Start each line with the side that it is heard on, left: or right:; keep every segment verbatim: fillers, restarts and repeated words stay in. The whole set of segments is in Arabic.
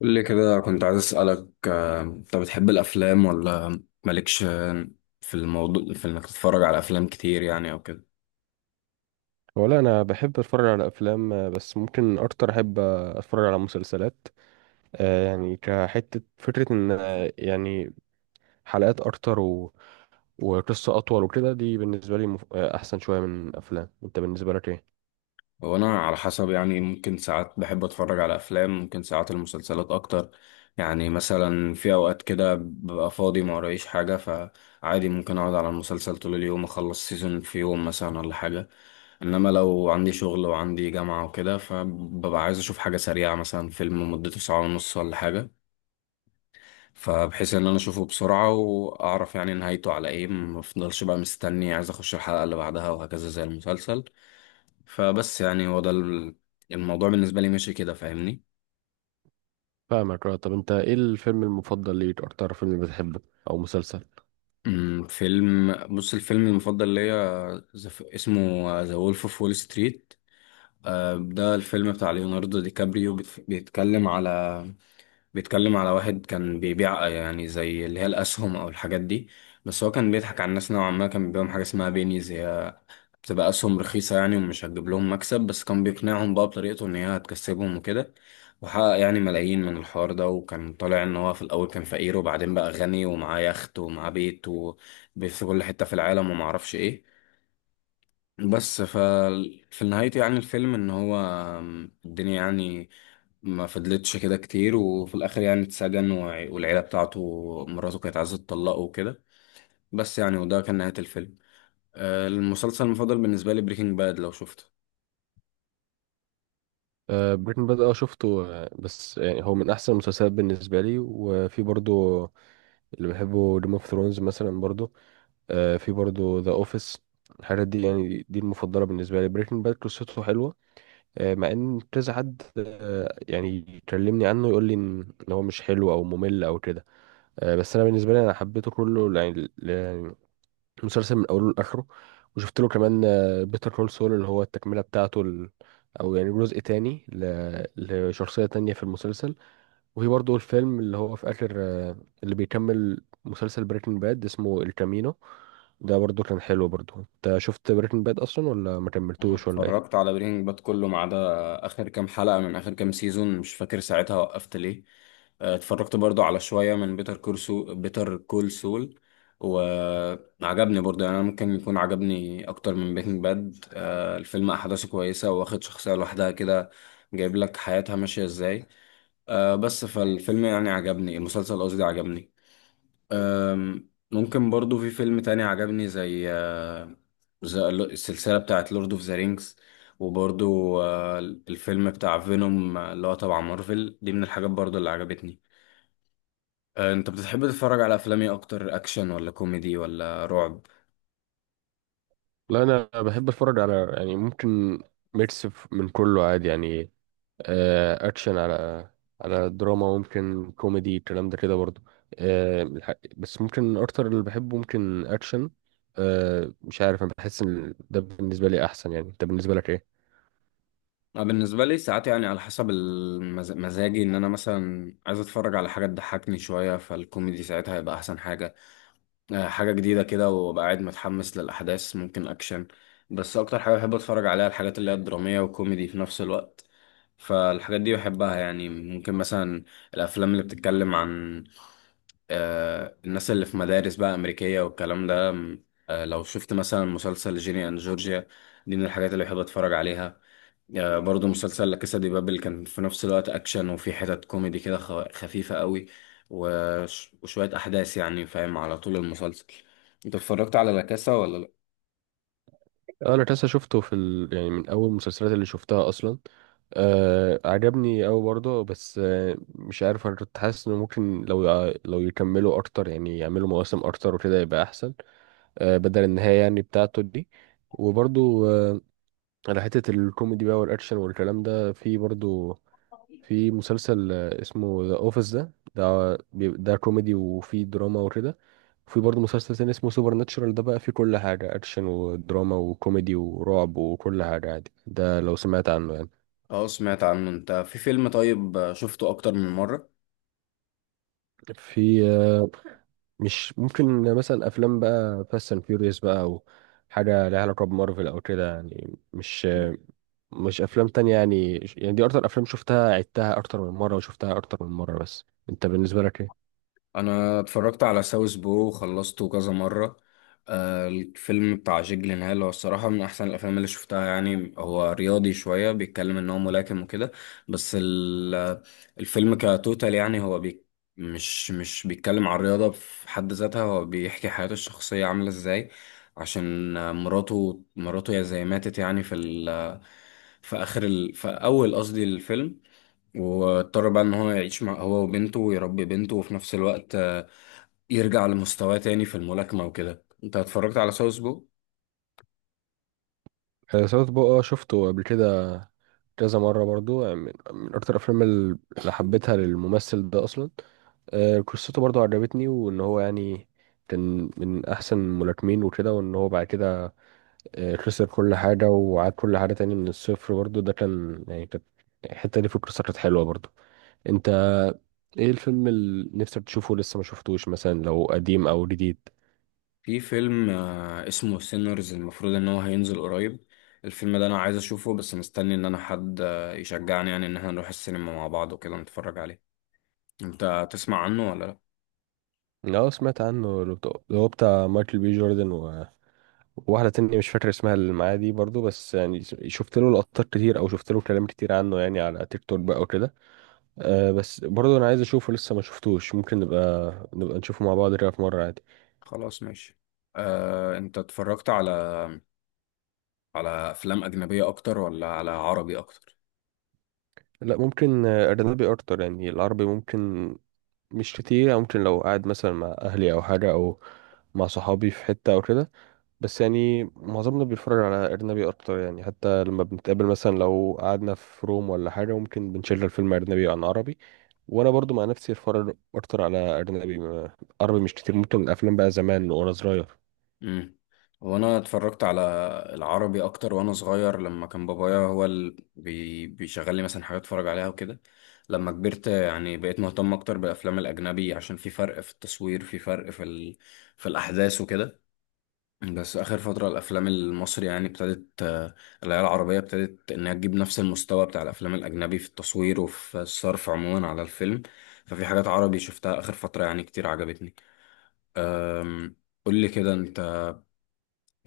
left: قول لي كده كنت عايز أسألك، آه، انت بتحب الافلام ولا مالكش في الموضوع في انك تتفرج على افلام كتير يعني او كده؟
right: ولا انا بحب اتفرج على افلام، آه، بس ممكن اكتر احب آه، اتفرج على مسلسلات. آه، يعني كحته فكره ان آه، يعني حلقات اكتر و... وقصه اطول وكده، دي بالنسبه لي مف... آه، احسن شويه من الافلام. انت بالنسبه لك ايه؟
left: هو انا على حسب يعني ممكن ساعات بحب اتفرج على افلام، ممكن ساعات المسلسلات اكتر. يعني مثلا في اوقات كده ببقى فاضي ما ورايش حاجة، فعادي ممكن اقعد على المسلسل طول اليوم، اخلص سيزون في يوم مثلا ولا حاجة. انما لو عندي شغل وعندي جامعة وكده، فببقى عايز اشوف حاجة سريعة، مثلا فيلم مدته ساعة ونص ولا حاجة. فبحيث ان انا اشوفه بسرعة واعرف يعني نهايته على ايه، ما افضلش بقى مستني عايز اخش الحلقة اللي بعدها وهكذا زي المسلسل. فبس يعني هو ده ال- الموضوع بالنسبة لي، ماشي كده؟ فاهمني.
right: فاهمك. اه، طب انت ايه الفيلم المفضل ليك؟ اكتر فيلم بتحبه او مسلسل؟
left: أمم، فيلم، بص الفيلم المفضل ليا ز- اسمه ذا وولف اوف وول ستريت. آه، ده الفيلم بتاع ليوناردو دي كابريو، بيت- بيتكلم على بيتكلم على واحد كان بيبيع يعني زي اللي هي الأسهم أو الحاجات دي، بس هو كان بيضحك على الناس نوعا ما. كان بيبيعهم حاجة اسمها بينيز، هي بتبقى أسهم رخيصة يعني، ومش هتجيب لهم مكسب، بس كان بيقنعهم بقى بطريقته إن هي هتكسبهم وكده. وحقق يعني ملايين من الحوار ده، وكان طالع إن هو في الأول كان فقير وبعدين بقى غني، ومعاه يخت ومعاه بيت، وبيت في كل حتة في العالم ومعرفش إيه. بس ف في نهايته يعني الفيلم، إن هو الدنيا يعني ما فضلتش كده كتير، وفي الآخر يعني اتسجن، وع- والعيلة بتاعته، مراته كانت عايزة تطلقه وكده. بس يعني وده كان نهاية الفيلم. آه، المسلسل المفضل بالنسبة لي بريكنج باد، لو شفته.
right: آه، بريكنج باد. اه، شفته. آه، بس يعني هو من احسن المسلسلات بالنسبه لي، وفي برضو اللي بحبه جيم اوف ثرونز مثلا برضو، آه، في برضو ذا اوفيس. الحاجات دي يعني دي المفضله بالنسبه لي. بريكنج باد قصته حلوه، آه، مع ان كذا حد آه، يعني يكلمني عنه يقول لي ان إن هو مش حلو او ممل او كده. آه، بس انا بالنسبه لي انا حبيته كله يعني، ل- يعني المسلسل من اوله لاخره. وشفت له كمان بيتر كول سول، اللي هو التكمله بتاعته، ال- او يعني جزء تاني ل- لشخصيه تانية في المسلسل. وفي برضه الفيلم اللي هو في آخر، آه، اللي بيكمل مسلسل بريكنج باد، اسمه الكامينو. ده برضه كان حلو برضه. انت شفت بريكنج باد اصلا ولا ما
left: أنا
right: كملتوش ولا ايه؟
left: اتفرجت على برينج باد كله ما عدا آخر كام حلقة من آخر كام سيزون، مش فاكر ساعتها وقفت ليه. آه، اتفرجت برضو على شوية من بيتر كورسو بيتر كول سول، وعجبني برضو يعني. أنا ممكن يكون عجبني أكتر من برينج باد. آه، الفيلم أحداثه كويسة، واخد شخصية لوحدها كده، جايب لك حياتها ماشية إزاي. آه، بس فالفيلم يعني عجبني، المسلسل قصدي عجبني. أم، ممكن برضو في فيلم تاني عجبني، زي آه، زي ال- السلسلة بتاعت لورد اوف ذا رينجز. وبرضو آه، الفيلم بتاع فينوم اللي هو تبع مارفل، دي من الحاجات برضو اللي عجبتني. آه، انت بتحب تتفرج على افلام ايه اكتر؟ اكشن ولا كوميدي ولا رعب؟
right: لا، انا بحب اتفرج على يعني ممكن ميكس ف- من كله عادي يعني. آه، اكشن، على على دراما، ممكن كوميدي، الكلام ده كده برضه. آه، الح- بس ممكن اكتر اللي بحبه ممكن اكشن. آه، مش عارف، انا بحس ان ده بالنسبه لي احسن يعني. انت بالنسبه لك ايه؟
left: أنا بالنسبة لي ساعات يعني على حسب المز- مزاجي. ان انا مثلا عايز اتفرج على حاجة تضحكني شوية، فالكوميدي ساعتها هيبقى احسن حاجة. آه، حاجة جديدة كده وأبقى قاعد متحمس للأحداث، ممكن أكشن. بس أكتر حاجة بحب أتفرج عليها الحاجات اللي هي الدرامية وكوميدي في نفس الوقت. فالحاجات دي بحبها يعني، ممكن مثلا الأفلام اللي بتتكلم عن آه، الناس اللي في مدارس بقى أمريكية والكلام ده. آه، لو شفت مثلا مسلسل جيني أند جورجيا، دي من الحاجات اللي بحب أتفرج عليها. آه، برضو مسلسل لا كاسا دي بابل، كان في نفس الوقت اكشن، وفي حتت كوميدي كده خ- خفيفه قوي، وش- وشويه احداث يعني فاهم على طول المسلسل. انت اتفرجت على لا كاسا ولا لا؟
right: اه، انا تاسا شفته في ال... يعني من اول المسلسلات اللي شفتها اصلا. آه، عجبني اوي برضه، بس آه مش عارف، انا كنت حاسس انه ممكن لو يع- لو يكملوا اكتر يعني يعملوا مواسم اكتر وكده يبقى احسن، آه بدل النهاية يعني بتاعته دي. وبرضه آه على حتة الكوميدي بقى والاكشن والكلام ده، في برضه في مسلسل آه، اسمه ذا اوفيس، ده ده بي- ده كوميدي وفي دراما وكده. في برضه مسلسل تاني اسمه سوبر ناتشورال، ده بقى فيه كل حاجة، أكشن ودراما وكوميدي ورعب وكل حاجة عادي، ده لو سمعت عنه يعني.
left: اه، سمعت عنه. انت في فيلم طيب آه، شفته اكتر من مره؟
right: في آه، مش ممكن مثلا أفلام بقى فاست أند فيوريوس بقى، أو حاجة ليها علاقة بمارفل أو كده يعني، مش آه، مش أفلام تانية يعني يعني دي أكتر أفلام شفتها، عدتها أكتر من مرة وشفتها أكتر من مرة. بس أنت بالنسبة لك إيه؟
left: انا اتفرجت على ساوث بو، وخلصته كذا مره. آه، الفيلم بتاع جيك جيلنهال هو الصراحه من احسن الافلام اللي شفتها يعني. هو رياضي شويه، بيتكلم ان هو ملاكم وكده، بس ال- الفيلم كتوتال يعني، هو بي مش مش بيتكلم عن الرياضه في حد ذاتها، هو بيحكي حياته الشخصيه عامله ازاي. عشان آه، مراته مراته يا زي ماتت يعني في ال في اخر ال في اول قصدي الفيلم. واضطر بقى ان هو يعيش مع هو وبنته، ويربي بنته، وفي نفس الوقت آه، يرجع لمستواه تاني في الملاكمة وكده. انت اتفرجت على ساوث بو؟
right: آه، ساوث بو. اه، شفته قبل كده كذا مرة برضو يعني، من, من أكتر الأفلام ال- اللي حبيتها للممثل ده أصلا. آه، قصته برضو عجبتني، وإن هو يعني كان من أحسن الملاكمين وكده، وإن هو بعد كده آه، خسر كل حاجة وعاد كل حاجة تاني من الصفر برضو. ده كان يعني كانت الحتة دي في القصة كانت حلوة برضو. أنت إيه الفيلم اللي نفسك تشوفه لسه ما شفتوش، مثلا لو قديم أو جديد؟
left: في فيلم آه، اسمه سينرز، المفروض ان هو هينزل قريب. الفيلم ده انا عايز اشوفه، بس مستني ان انا حد آه، يشجعني يعني ان احنا نروح السينما مع بعض وكده نتفرج عليه. انت تسمع عنه ولا لا؟
right: أه، سمعت عنه، اللي بتاع- اللي هو بتاع مايكل بي جوردن، واحدة تانية مش فاكر اسمها اللي معايا دي برضو. بس يعني شفت له لقطات كتير او شفت له كلام كتير عنه يعني، على تيك توك بقى وكده. أه، بس برضو انا عايز اشوفه، لسه ما شفتوش. ممكن نبقى نبقى نشوفه مع بعض كده في مرة عادي.
left: خلاص، ماشي. آه، انت اتفرجت على على افلام اجنبية اكتر ولا على عربي اكتر؟
right: لا، ممكن آه، اجنبي اكتر يعني. العربي ممكن مش كتير يعني، ممكن لو قاعد مثلا مع اهلي او حاجة، او مع صحابي في حتة او كده. بس يعني معظمنا بيتفرج على أجنبي أكتر يعني، حتى لما بنتقابل مثلا لو قعدنا في روم ولا حاجة، ممكن بنشغل الفيلم أجنبي عن عربي. وأنا برضو مع نفسي أتفرج أكتر على أجنبي، ما- عربي مش كتير، ممكن الأفلام بقى زمان وأنا صغير.
left: امم وانا اتفرجت على العربي اكتر وانا صغير، لما كان بابايا هو اللي بي... بيشغل لي مثلا حاجات اتفرج عليها وكده. لما كبرت يعني بقيت مهتم اكتر بالافلام الاجنبي، عشان في فرق في التصوير، في فرق في ال... في الاحداث وكده. بس اخر فتره الافلام المصري يعني ابتدت، آه، العيال العربيه ابتدت انها تجيب نفس المستوى بتاع الافلام الاجنبي في التصوير وفي الصرف عموما على الفيلم. ففي حاجات عربي شفتها اخر فتره يعني كتير عجبتني. قول لي كده، انت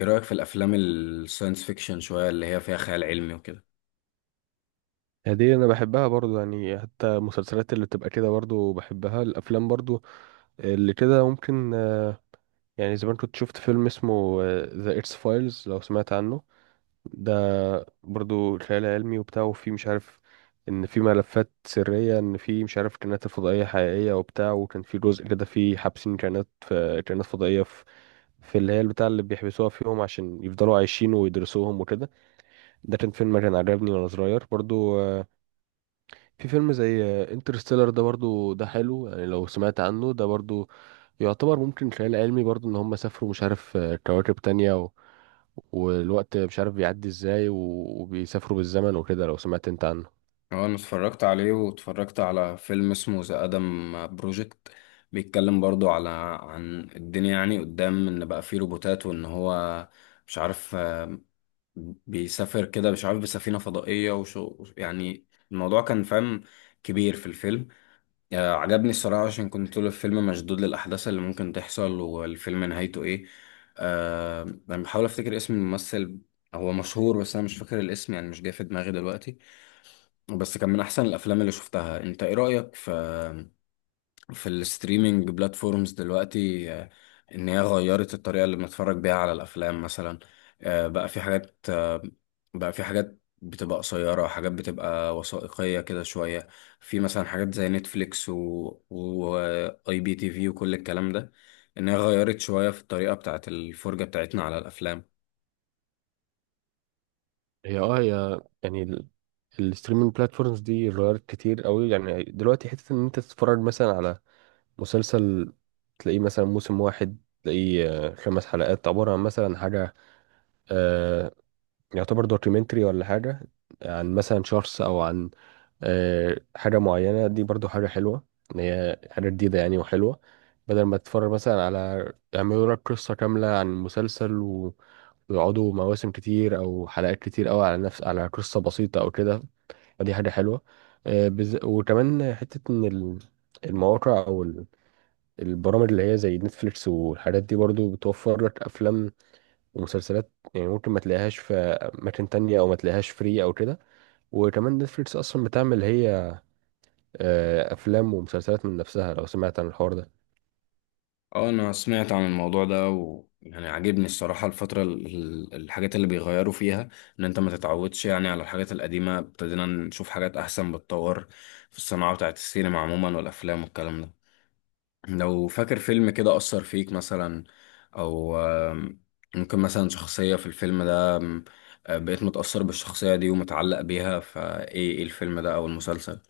left: ايه رأيك في الافلام الساينس فيكشن شوية اللي هي فيها خيال علمي وكده؟
right: هدي أنا بحبها برضو يعني، حتى المسلسلات اللي بتبقى كده برضو بحبها، الأفلام برضو اللي كده ممكن. آه، يعني زمان كنت شفت فيلم اسمه ذا إتس فايلز، لو سمعت عنه. ده برضو خيال علمي وبتاع، وفي مش عارف ان في ملفات سرية، ان في مش عارف كائنات الفضائية حقيقية وبتاع، وكان في جزء كده في حابسين كائنات في كائنات فضائية في, في اللي هي البتاع اللي بيحبسوها فيهم عشان يفضلوا عايشين ويدرسوهم وكده. ده كان فيلم كان عجبني وانا صغير برضو. آه، في فيلم زي انترستيلر، ده برضو ده حلو يعني، لو سمعت عنه. ده برضو يعتبر ممكن خيال علمي برضو، ان هم سافروا مش عارف آه، كواكب تانية، والوقت مش عارف بيعدي ازاي و- وبيسافروا بالزمن وكده. لو سمعت انت عنه؟
left: هو انا اتفرجت عليه، واتفرجت على فيلم اسمه ذا ادم بروجكت. بيتكلم برضو على عن الدنيا يعني قدام، ان بقى فيه روبوتات وان هو مش عارف آه، بيسافر كده مش عارف بسفينة فضائية وشو يعني. الموضوع كان فاهم كبير في الفيلم. آه، عجبني الصراحة، عشان كنت طول الفيلم مشدود للأحداث اللي ممكن تحصل، والفيلم نهايته إيه. آه أنا بحاول أفتكر اسم الممثل، هو مشهور بس أنا مش فاكر الاسم يعني، مش جاي في دماغي دلوقتي. بس كان من أحسن الأفلام اللي شفتها. أنت إيه رأيك في في الستريمينج بلاتفورمز دلوقتي؟ آه، ان هي غيرت الطريقة اللي بنتفرج بيها على الافلام مثلا. آه، بقى في حاجات، آه، بقى في حاجات بتبقى قصيرة، حاجات بتبقى وثائقية كده شوية، في مثلا حاجات زي نتفليكس و واي بي تي في وكل الكلام ده. ان هي غيرت شوية في الطريقة بتاعت الفرجة بتاعتنا على الافلام.
right: هي اه هي يعني الستريمينج بلاتفورمز دي غيرت كتير قوي يعني. دلوقتي حتة ان انت تتفرج مثلا على مسلسل، تلاقيه مثلا موسم واحد، تلاقيه آه، خمس حلقات عبارة عن مثلا حاجة آه، يعتبر دوكيومنتري ولا حاجة، عن مثلا شخص او عن آه، حاجة معينة. دي برضو حاجة حلوة، إن هي حاجة جديدة يعني وحلوة، بدل ما تتفرج مثلا على يعملوا لك قصة كاملة عن مسلسل و... ويقعدوا مواسم كتير أو حلقات كتير أوي على نفس، على قصة بسيطة أو كده. فدي حاجة حلوة. آه، بز... وكمان حتة إن ال- المواقع أو ال- البرامج اللي هي زي نتفليكس والحاجات دي برضو بتوفر لك أفلام ومسلسلات، يعني ممكن ما تلاقيهاش في أماكن تانية أو ما تلاقيهاش فري أو كده. وكمان نتفليكس أصلا بتعمل هي آه، افلام ومسلسلات من نفسها، لو سمعت عن الحوار ده.
left: اه، انا سمعت عن الموضوع ده، ويعني عاجبني الصراحة الفترة ال- ال- الحاجات اللي بيغيروا فيها. ان انت ما تتعودش يعني على الحاجات القديمة، ابتدينا نشوف حاجات احسن، بتطور في الصناعة بتاعت السينما عموما والافلام والكلام ده. لو فاكر فيلم كده اثر فيك مثلا، او آم، ممكن مثلا شخصية في الفيلم ده، آم، آه، بقيت متأثر بالشخصية دي ومتعلق بيها، فايه ايه الفيلم ده او المسلسل؟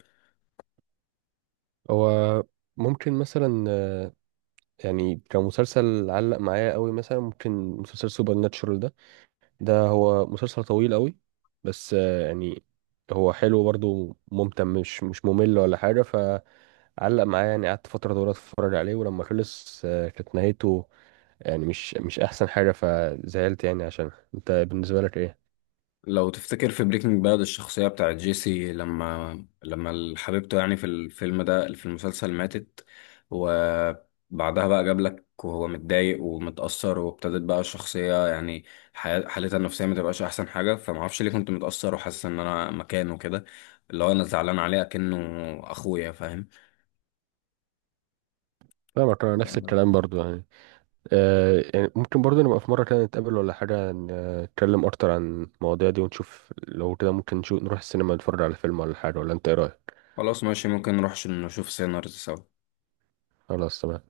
right: هو ممكن مثلا آه، يعني كمسلسل علق معايا قوي مثلا ممكن مسلسل سوبر ناتشورال ده ده هو مسلسل طويل قوي، بس آه، يعني هو حلو برضه ممتع، مش مش ممل ولا حاجة، فعلق معايا يعني. قعدت فترة طويلة اتفرج عليه، ولما خلص آه، كانت نهايته يعني مش مش احسن حاجة فزعلت يعني. عشان انت بالنسبة لك ايه؟
left: لو تفتكر في بريكنج باد، الشخصية بتاعت جيسي، لما لما حبيبته يعني في الفيلم ده في المسلسل ماتت، وبعدها بقى جاب لك وهو متضايق ومتأثر، وابتدت بقى الشخصية يعني حياة- حالتها النفسية ما تبقاش أحسن حاجة. فمعرفش ليه كنت متأثر وحاسس إن أنا مكانه كده، اللي هو أنا زعلان عليه أكنه أخويا، فاهم؟
right: فاهمك، انا نفس الكلام برضه يعني. آه يعني ممكن برضه نبقى في مرة كده نتقابل ولا حاجة، ن- نتكلم أكتر عن المواضيع دي ونشوف، لو كده ممكن نشوف نروح السينما نتفرج على فيلم ولا حاجة، ولا أنت إيه رأيك؟
left: خلاص ماشي، ممكن نروح نشوف سينارز سوا.
right: خلاص تمام.